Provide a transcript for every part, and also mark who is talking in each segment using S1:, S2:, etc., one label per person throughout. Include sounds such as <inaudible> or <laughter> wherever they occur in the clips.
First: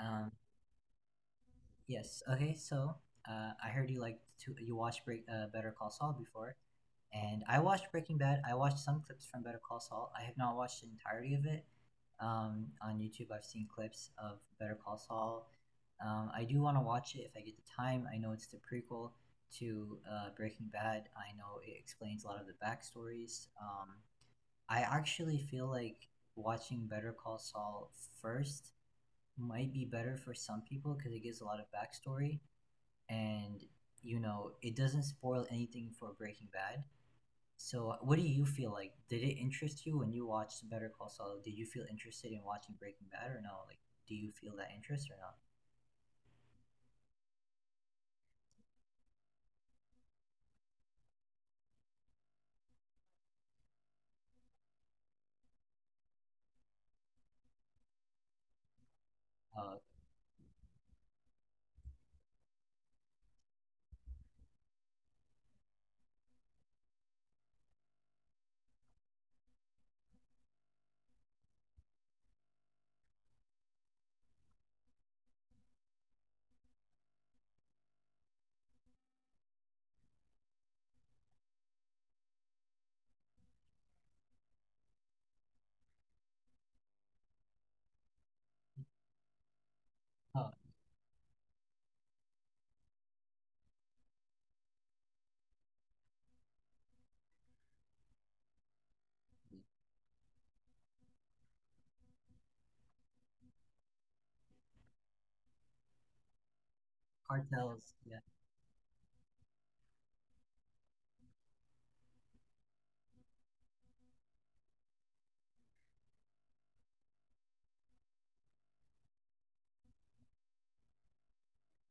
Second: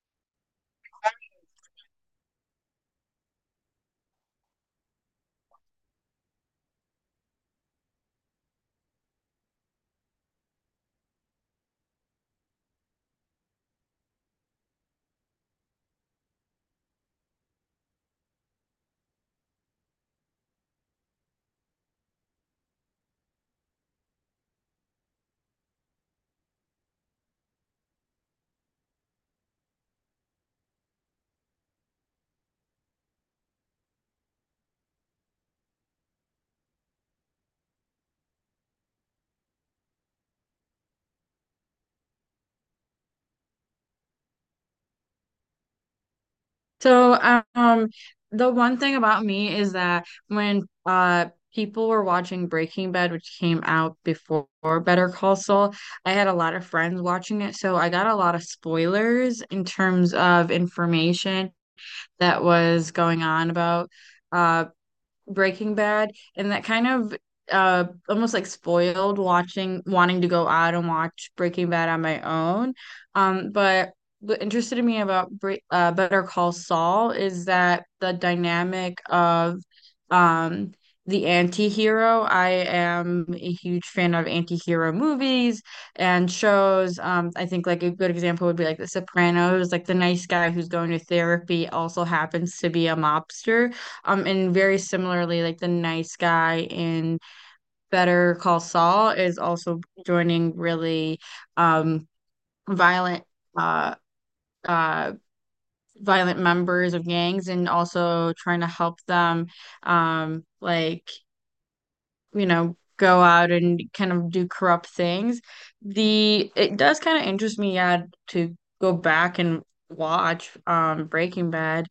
S1: Um, yes. Okay. So I heard you like to you watched Break Better Call Saul before, and I watched Breaking Bad. I watched some clips from Better Call Saul. I have not watched the entirety of it. On YouTube, I've seen clips of Better Call Saul. I do want to watch it if I get the time. I know it's the prequel to Breaking Bad. I know it explains a lot of the backstories. I actually feel like watching Better Call Saul first might be better for some people because it gives a lot of backstory and it doesn't spoil anything for Breaking Bad. So what do you feel like? Did it interest you when you watched Better Call Saul? Did you feel interested in watching Breaking Bad or no? Like, do you feel that interest or
S2: So, um, the one thing about me is that when people were watching Breaking Bad, which came out before Better Call Saul, I had a lot of friends watching it, so I got a lot of spoilers in
S1: not?
S2: terms of information that was going on about uh Breaking Bad, and that kind of almost like spoiled watching wanting to go out and watch Breaking Bad on my own. But what interested me about Bre Better Call Saul is that the dynamic of um the anti-hero. I am a huge fan of anti-hero movies and shows. I think like a good example would be like The Sopranos, like the nice
S1: Uh,
S2: guy
S1: uh
S2: who's going to therapy also happens to be a mobster. And very similarly, like The Nice Guy in Better Call Saul is also joining really um violent uh uh violent members of gangs and
S1: cartels, yeah,
S2: also trying to help them like go out and kind of do corrupt things. The it does kind of interest me, yeah, to go back and watch Breaking Bad.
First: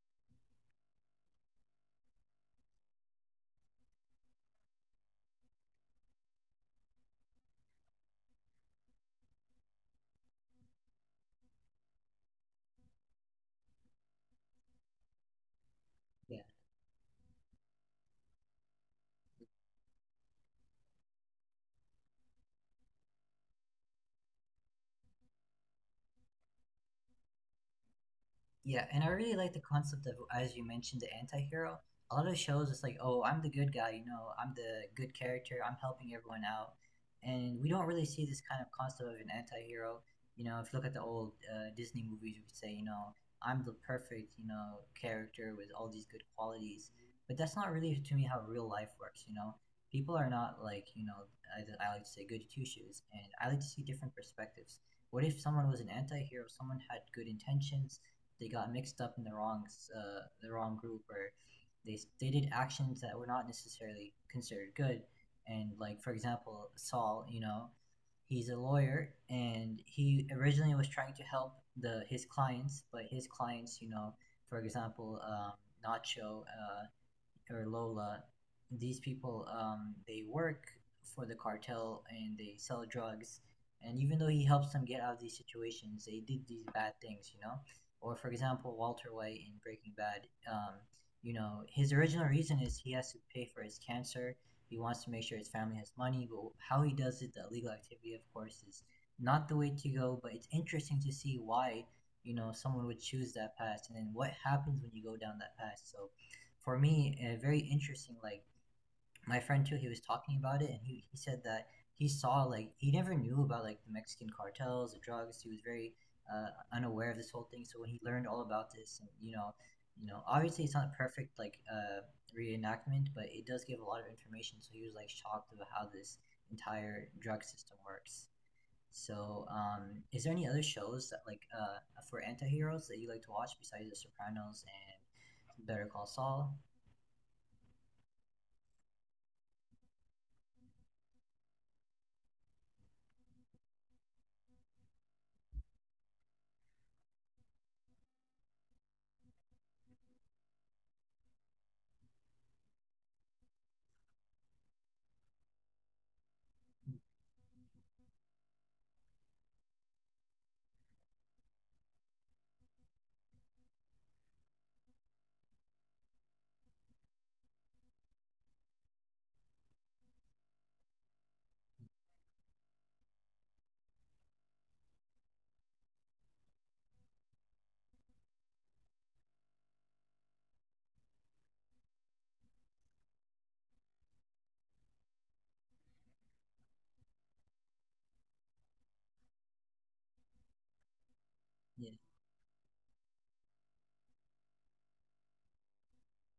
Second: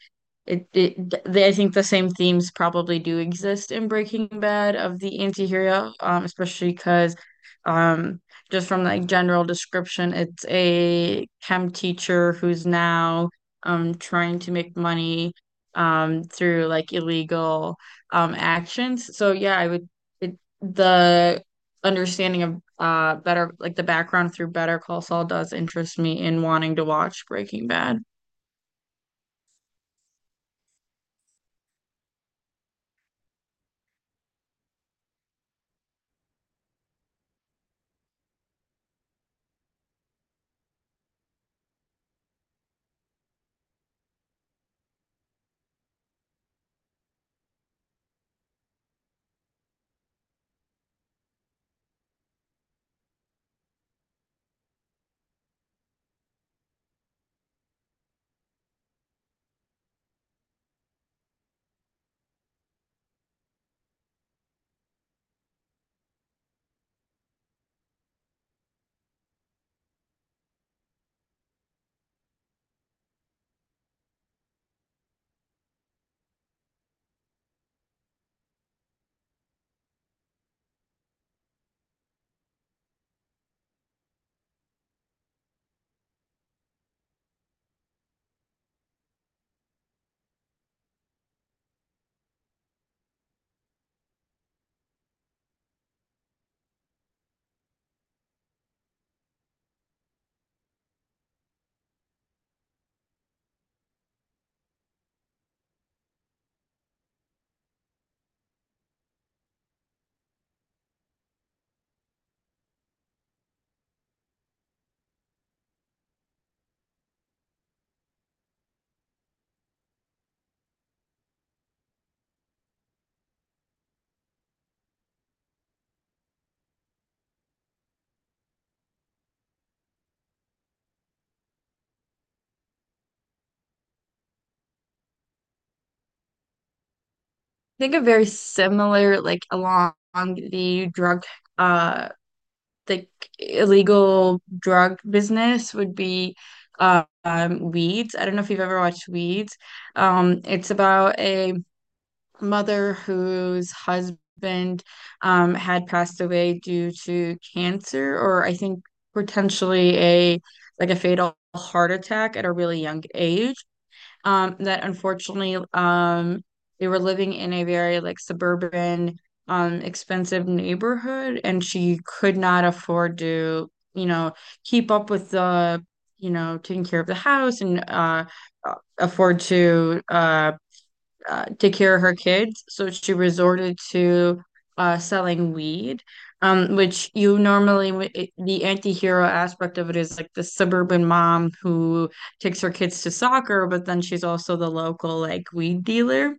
S2: I think the same themes probably do exist in Breaking Bad of the anti-hero, especially because um just from like general description, it's a chem teacher who's now trying to make money
S1: yeah.
S2: through like illegal actions. So yeah, the understanding of better like the background through Better Call Saul does interest me in wanting to watch Breaking Bad. I
S1: Yeah, and I really like the concept of, as you mentioned, the anti-hero. A lot of shows, it's like, oh, I'm the good guy, I'm the good character, I'm helping everyone out. And we don't really see this kind of concept of an anti-hero. You know, if you look at the old Disney movies, you would say, I'm the perfect, character with all these good qualities. But that's not really, to me, how real life works, you know? People are not like, I like to say goody two-shoes, and I like to see different perspectives. What if someone was an anti-hero, someone had good intentions, they got mixed up in the wrong group or they did actions that were not necessarily considered good. And like for example Saul, you know, he's a lawyer and he originally was trying to help the his clients, but his clients, for example, Nacho, or Lola, these people, they work for the cartel and they sell drugs. And even though he helps them get out of these situations, they did these bad things, you know. Or for example, Walter White in Breaking Bad, you know, his original reason is he has to pay for his cancer. He wants to make sure his family has money, but how he does it, the illegal activity, of course, is not the way to go. But it's interesting to see why, someone would choose that path and then what happens when you go down that path. So for me, very interesting. Like my friend too, he was talking about it, and he said that he saw, like, he never knew about like the Mexican cartels, the drugs. He was very uh, unaware of this whole thing. So when he learned all about this, and you know, obviously it's not perfect, like reenactment, but it does give a lot of information. So he was like shocked about how this entire drug system works. So is there any other shows that like for anti-heroes that you like to watch besides The Sopranos and Better Call Saul?
S2: think a very similar like along uh the illegal drug business would be Weeds. I don't know if you've ever watched Weeds. It's about a mother whose husband had passed away due to cancer, or I think potentially a like a fatal heart attack at a really young age. That unfortunately, they were living in a very like suburban, expensive neighborhood, and she could not afford to, keep up with the taking care of the house and afford to take care of her kids, so she resorted to selling weed, which you normally the anti-hero aspect of it is like the suburban mom
S1: Yeah,
S2: who takes her kids to soccer, but then she's also the local like weed dealer.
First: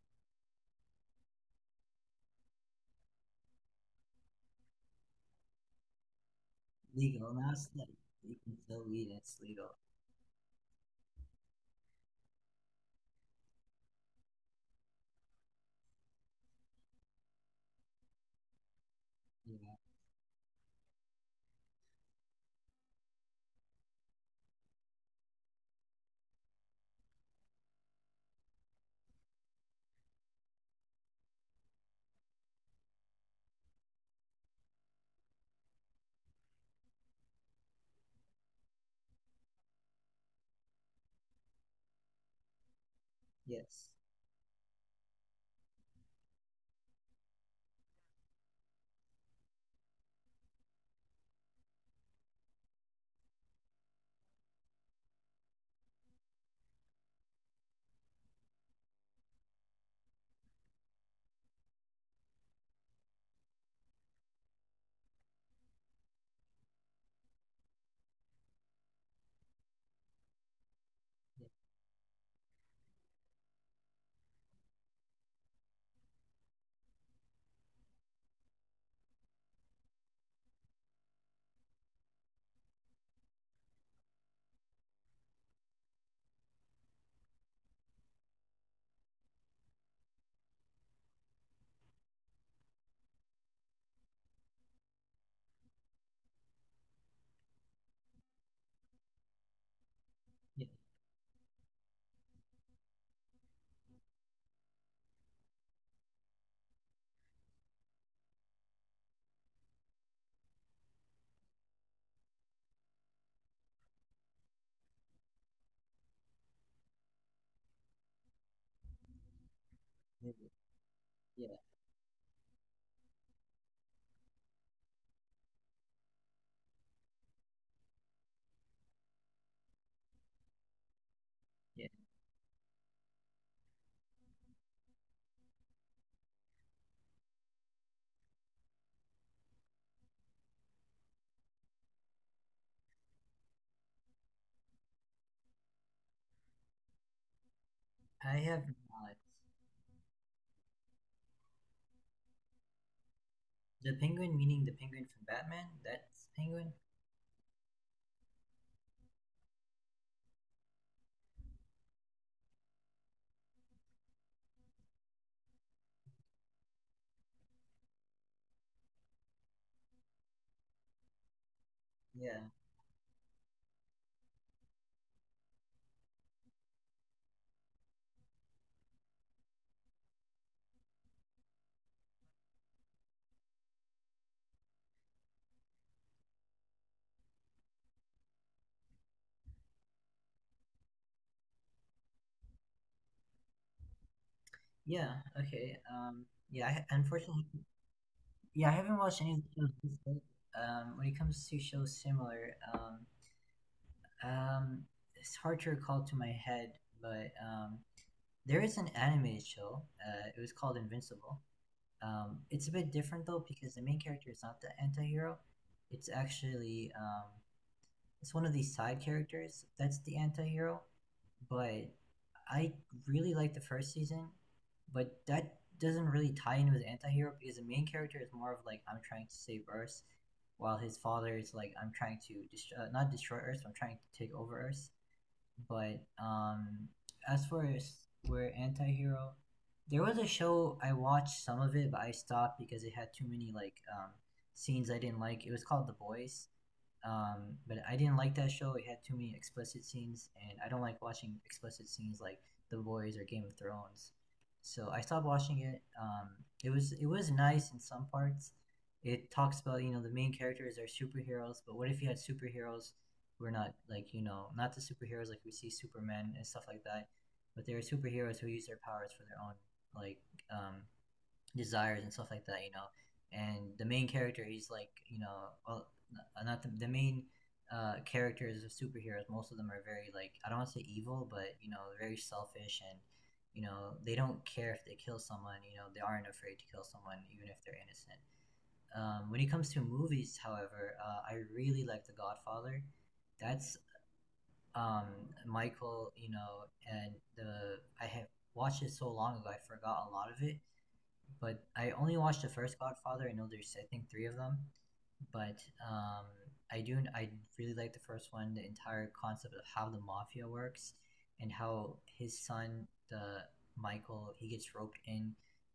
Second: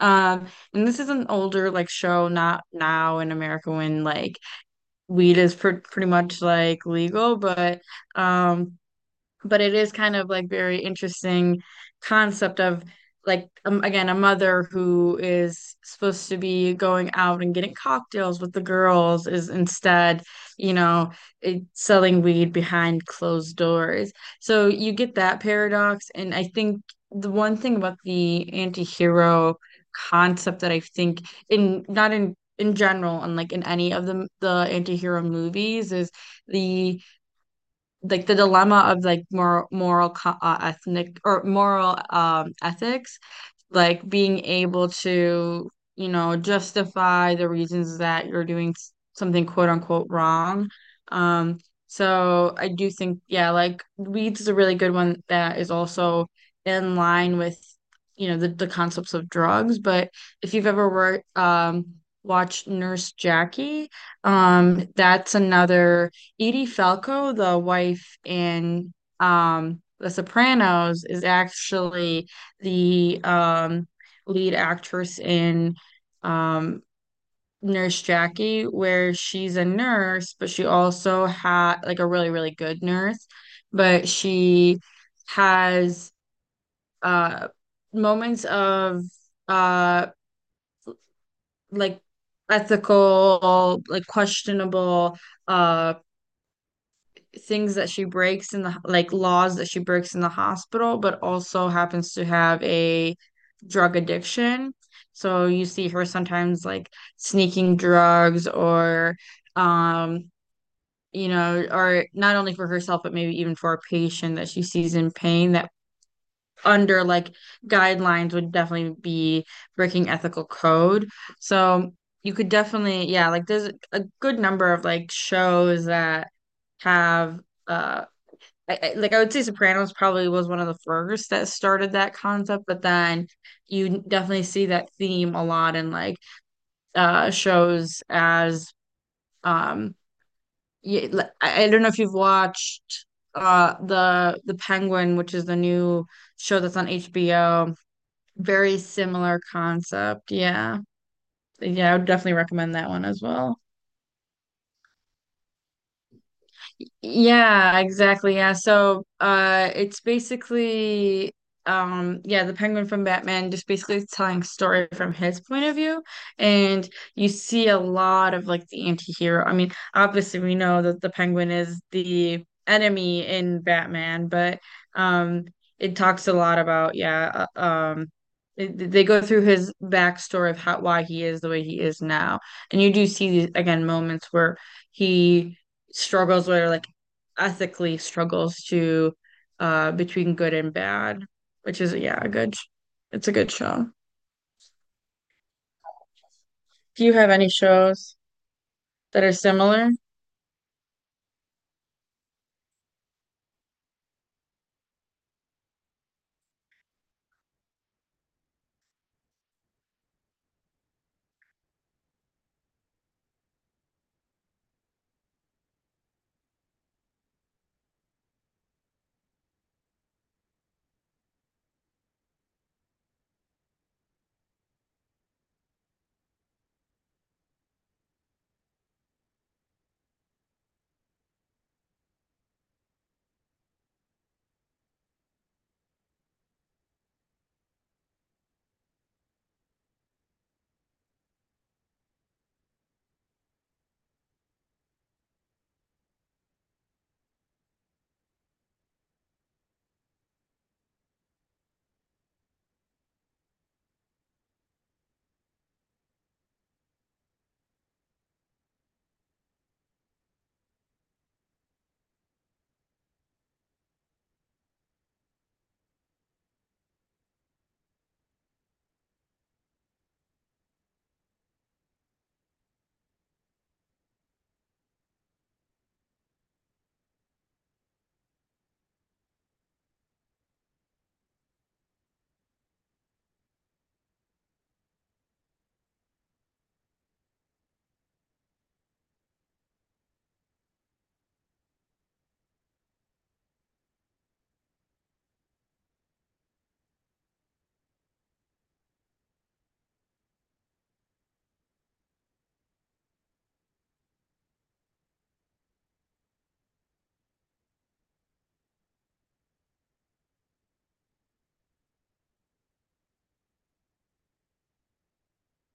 S2: Um, and this is an older like show, not now in America when like weed is pr pretty much like
S1: legal.
S2: legal,
S1: Now it's like you can
S2: um
S1: still weed. It's
S2: but
S1: legal.
S2: it is kind of like very interesting concept of like again a mother who is supposed to be going out and getting cocktails with the girls is
S1: Yeah.
S2: instead you know selling weed behind closed doors, so you get that paradox. And I think the one thing about the anti-hero concept that I think in not in in general and like in any of the anti-hero movies is the like the dilemma of like ethnic or moral ethics,
S1: Yes.
S2: like being able to, justify the reasons that you're doing something quote unquote wrong. Um, so I do think, yeah, like Weeds is a really good one that is also in line with, the concepts of drugs. But if you've ever watched Nurse Jackie, that's another. Edie Falco, the wife in The Sopranos, is
S1: Yeah.
S2: actually the lead actress in um Nurse Jackie, where she's a nurse, but she also had like a really, really good nurse, but she has uh moments of uh like ethical, like questionable uh things that she breaks in the like laws that she breaks in the
S1: Yeah.
S2: hospital, but also happens to have a drug addiction. So you see her sometimes like sneaking drugs or um or not only for herself but maybe even for a patient that she sees in pain that under like guidelines would definitely be breaking ethical
S1: Maybe.
S2: code.
S1: Yeah.
S2: So you could definitely, yeah, like there's a good number of like shows that have uh like I would say Sopranos probably was one of the first that
S1: Yeah.
S2: started that concept, but then you definitely see that theme a lot in like shows as um yeah, like, I don't know if you've watched the Penguin, which is the new show that's on HBO.
S1: I have no
S2: Very
S1: knowledge.
S2: similar concept. Yeah. Yeah, I would definitely recommend that one as well.
S1: The Penguin, meaning the Penguin from Batman. That's Penguin.
S2: Yeah, exactly. Yeah. So, it's basically, yeah, the Penguin from Batman just basically is telling a story from his point of view, and you see a lot of like the anti-hero. I mean, obviously we know that the Penguin is
S1: Yeah.
S2: the enemy in Batman, but um, it talks a lot about they go through his backstory of how why he is the way he is now, and you do see these again moments where he struggles with like ethically struggles to between good and bad, which is, yeah, a good, it's a good show.
S1: Yeah. Okay. Yeah. I,
S2: Do you have
S1: unfortunately,
S2: any shows
S1: yeah, I haven't watched
S2: that
S1: any
S2: are
S1: of the shows
S2: similar?
S1: he's made. When it comes to shows similar, um, it's hard to recall to my head, but there is an anime show. It was called Invincible. It's a bit different though because the main character is not the anti-hero. It's actually it's one of these side characters that's the anti-hero. But I really like the first season, but that doesn't really tie in with the anti-hero because the main character is more of like I'm trying to save Earth, while his father is like I'm trying to destroy, not destroy Earth, I'm trying to take over Earth. But as for where anti-hero, there was a show I watched some of it, but I stopped because it had too many like scenes I didn't like. It was called The Boys. But I didn't like that show. It had too many explicit scenes, and I don't like watching explicit scenes like The Boys or Game of Thrones. So I stopped watching it. It was nice in some parts. It talks about, you know, the main characters are superheroes, but what if you had superheroes who are not like, you know, not the superheroes like we see Superman and stuff like that, but they are superheroes who use their powers for their own like um, desires and stuff like that, you know. And the main character, he's like, you know, well, not the main characters of superheroes. Most of them are very like, I don't want to say evil, but you know, very selfish and you know they don't care if they kill someone. You know, they aren't afraid to kill someone even if they're innocent. When it comes to movies, however, I really like The Godfather. That's um, Michael, you know, and the I have watched it so long ago, I forgot a lot of it, but I only watched the first Godfather. I know there's I think three of them, but um, I really like the first one. The entire concept of how the mafia works and how his son, the Michael, he gets roped in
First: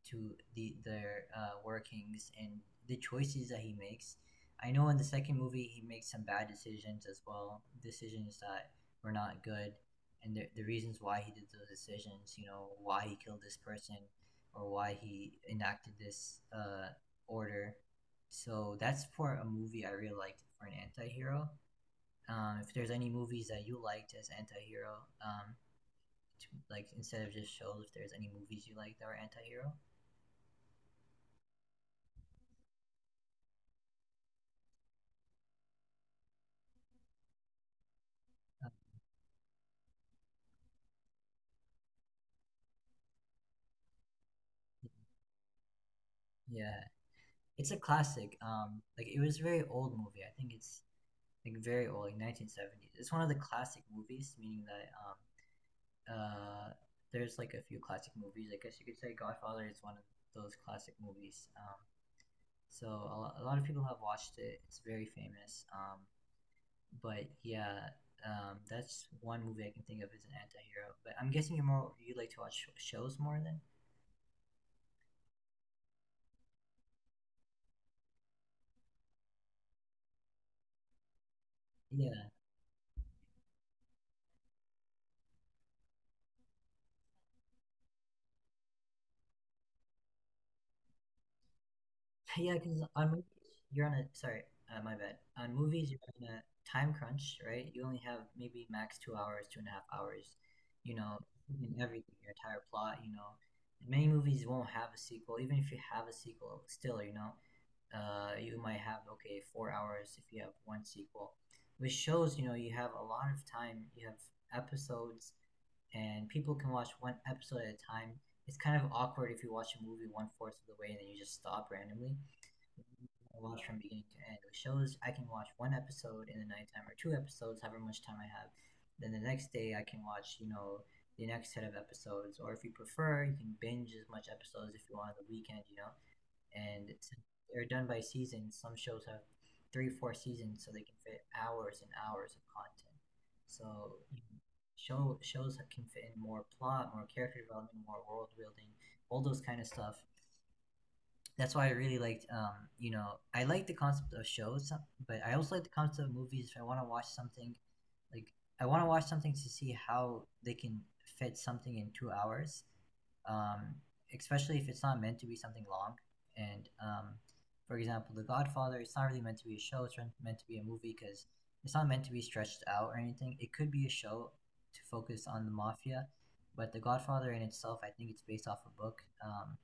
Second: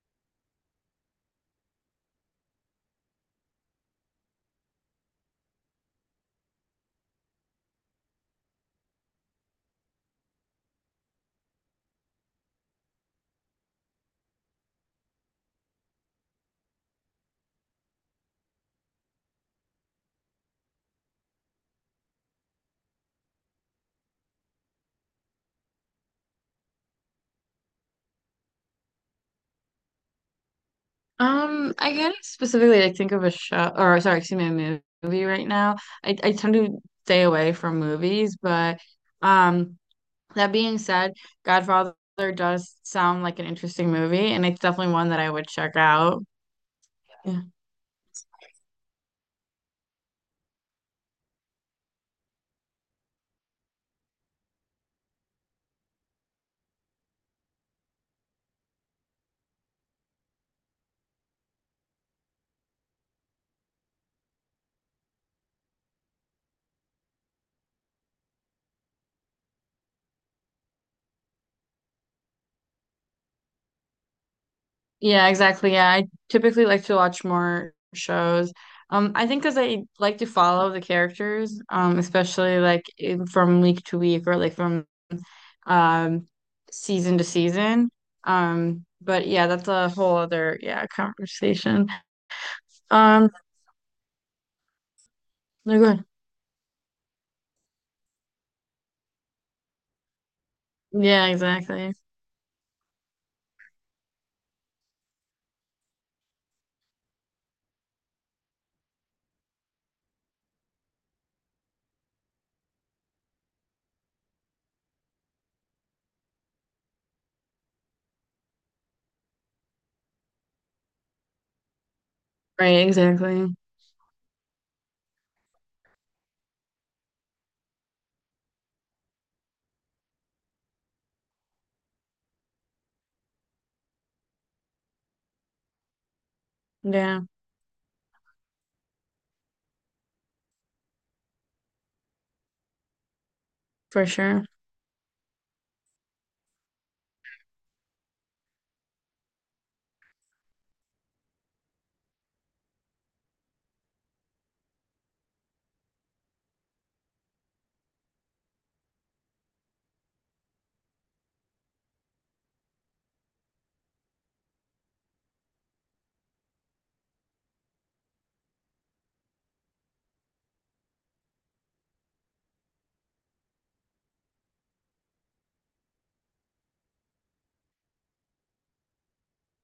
S1: to their workings and the choices that he makes. I know in the second movie he makes some bad decisions as well, decisions that were not good, and the reasons why he did those decisions. You know why he killed this person, or why he enacted this order. So that's for a movie I really liked for an anti-hero. If there's any movies that you liked as anti-hero, um, to, like instead of just shows, if there's any movies you like that were anti-hero,
S2: I can't specifically like think of a show, or sorry, excuse me, a movie right now. I tend to stay away from movies,
S1: uh,
S2: but um, that being said, Godfather does sound like an interesting movie, and it's definitely one that I would check out.
S1: yeah,
S2: Yeah.
S1: it's a classic. Like it was a very old movie. I think it's like very old, like 1970s. It's one of the classic movies, meaning that um, uh, there's like a few classic movies. I guess you could say Godfather is one of those classic movies. So a lot of people have watched it. It's very famous. But yeah, that's one movie I can think of as an anti-hero. But I'm guessing you're more you like to watch shows more than
S2: Yeah, exactly. Yeah, I typically like to watch more shows. I think because I like to follow the characters,
S1: yeah,
S2: especially like in, from week to week or like from um season to season. But yeah, that's a whole other yeah conversation.
S1: <laughs> yeah. Because on
S2: Um,
S1: movies you're on a sorry, my bad. On
S2: no
S1: movies you're
S2: good.
S1: on a time crunch, right? You only have maybe max 2 hours, two and a half hours. You know,
S2: Yeah,
S1: in
S2: exactly.
S1: everything, your entire plot. You know, many movies won't have a sequel. Even if you have a sequel, still, you know, you might have okay 4 hours if you have one sequel. Which shows, you know, you have a lot of time, you have episodes and people can watch one episode at a time. It's kind of awkward if you watch a movie one fourth of the way and then you just stop randomly.
S2: Right,
S1: I
S2: exactly.
S1: watch from beginning to end. Which shows, I can watch one episode in the nighttime or two episodes however much time I have, then the next day I can watch, you know, the next set of episodes, or if you prefer you can binge as much episodes if you want on the weekend, you know. And
S2: Yeah,
S1: they're done by season. Some shows have three, four seasons, so they can fit hours and hours of content. So
S2: for
S1: you know,
S2: sure.
S1: shows that can fit in more plot, more character development, more world building, all those kind of stuff. That's why I really liked, you know, I like the concept of shows, but I also like the concept of movies. If I want to watch something, like I want to watch something to see how they can fit something in 2 hours, um, especially if it's not meant to be something long. And for example, The Godfather, it's not really meant to be a show. It's meant to be a movie because it's not meant to be stretched out or anything. It could be a show to focus on the mafia, but The Godfather in itself, I think it's based off a book.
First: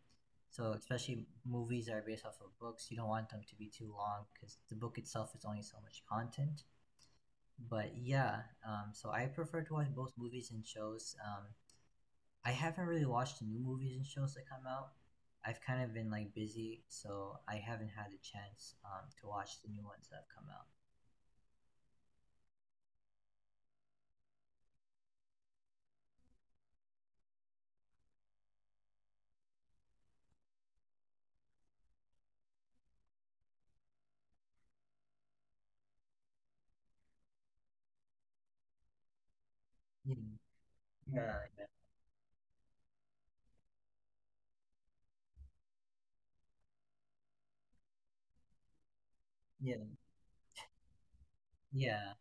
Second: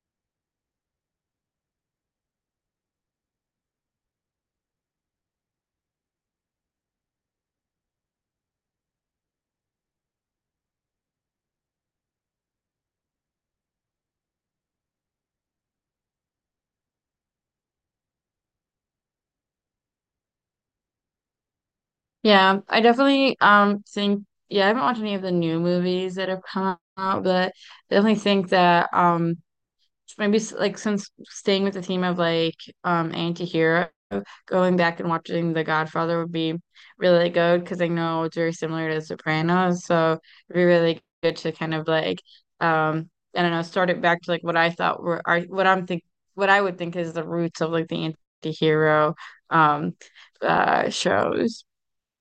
S1: So especially movies that are based off of books, you don't want them to be too long because the book itself is only so much content. But yeah, so I prefer to watch both movies and shows. I haven't really watched the new movies and shows that come out. I've kind of been like busy, so I haven't had a chance to watch the new ones that have come out.
S2: Yeah, I definitely think, yeah, I haven't watched any of the new movies that have come out, but I definitely think that maybe like since staying with the theme of like anti-hero, going back and watching The Godfather would be really good because I know it's very similar to Sopranos, so it'd be really
S1: Yeah,
S2: good to
S1: yeah,
S2: kind of like I don't know, start it back to like what I thought were are what I'm think what I would think is the roots of like the anti-hero
S1: yeah,
S2: um shows.
S1: yeah.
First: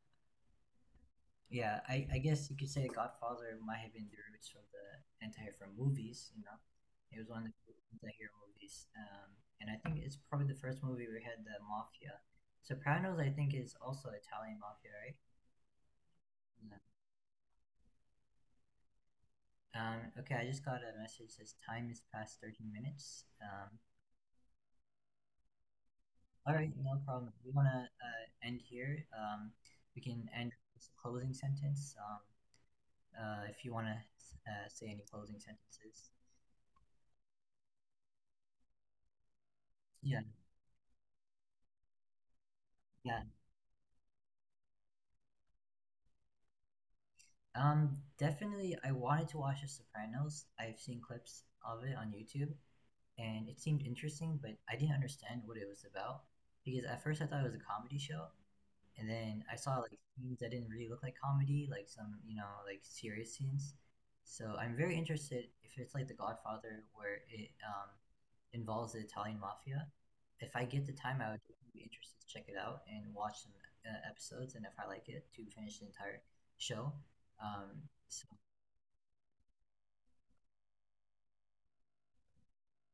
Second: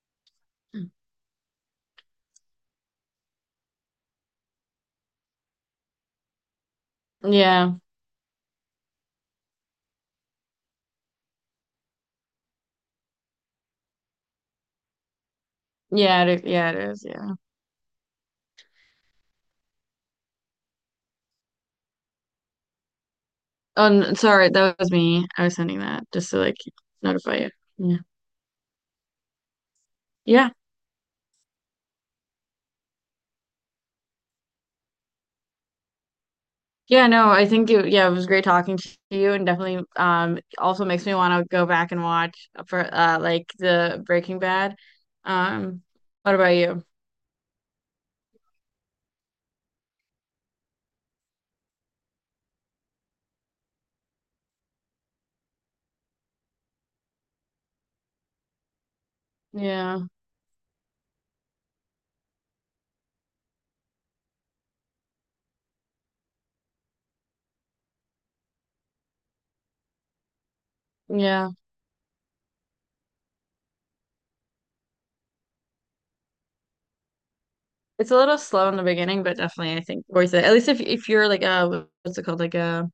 S1: Yeah, I guess you could say Godfather might have been the roots of the anti hero movies, you know. It was one of
S2: Yeah,
S1: the anti hero movies. And I think it's probably the first movie we had the mafia. Sopranos, I think, is also Italian mafia, right?
S2: yeah
S1: Yeah.
S2: it is, yeah.
S1: Okay, I just got a message says time is past 13 minutes.
S2: Oh, sorry, that was me. I was sending that just to
S1: All
S2: like
S1: right, no problem.
S2: notify you.
S1: We want to
S2: Yeah.
S1: end here. We can
S2: Yeah.
S1: end with a closing sentence, if you want to say any closing sentences.
S2: Yeah, no, I think yeah, it was great talking to you and definitely
S1: Yeah,
S2: also makes me want to go back and watch for
S1: yeah.
S2: like the Breaking Bad. Um, what about you?
S1: Definitely, I wanted to watch The Sopranos. I've seen clips of it on YouTube, and it seemed interesting, but I didn't understand what it was about because at first I thought it was a comedy show, and then I saw like
S2: Yeah.
S1: scenes that didn't really look like comedy, like some you know like serious scenes. So I'm very interested if it's like The Godfather, where it involves the Italian mafia. If I get the time, I would
S2: Yeah.
S1: definitely be interested to check it out and watch some episodes, and if I like it, to finish the entire show. Um,
S2: It's a
S1: so
S2: little slow in the beginning, but definitely I think worth it. At least if you're like a what's it called? Like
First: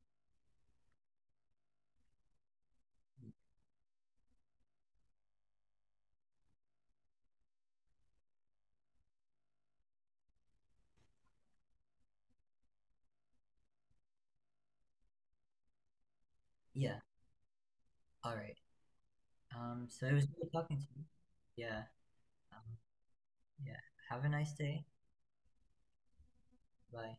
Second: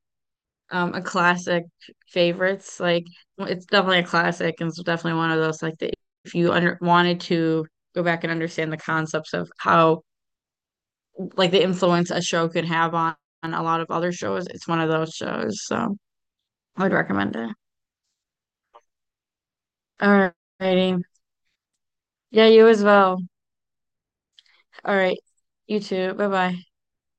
S2: a classic favorites, like, well, it's definitely a classic and it's definitely one of those like that if you under wanted to go back and understand the concepts of how like the influence a show could have on a lot of other shows. It's one of those shows, so I would
S1: yeah,
S2: recommend it.
S1: all right. So it was
S2: All
S1: good talking to you.
S2: righty.
S1: Yeah,
S2: Yeah,
S1: um,
S2: you as well.
S1: yeah. Have a nice day.
S2: All right. You too. Bye bye.
S1: Bye.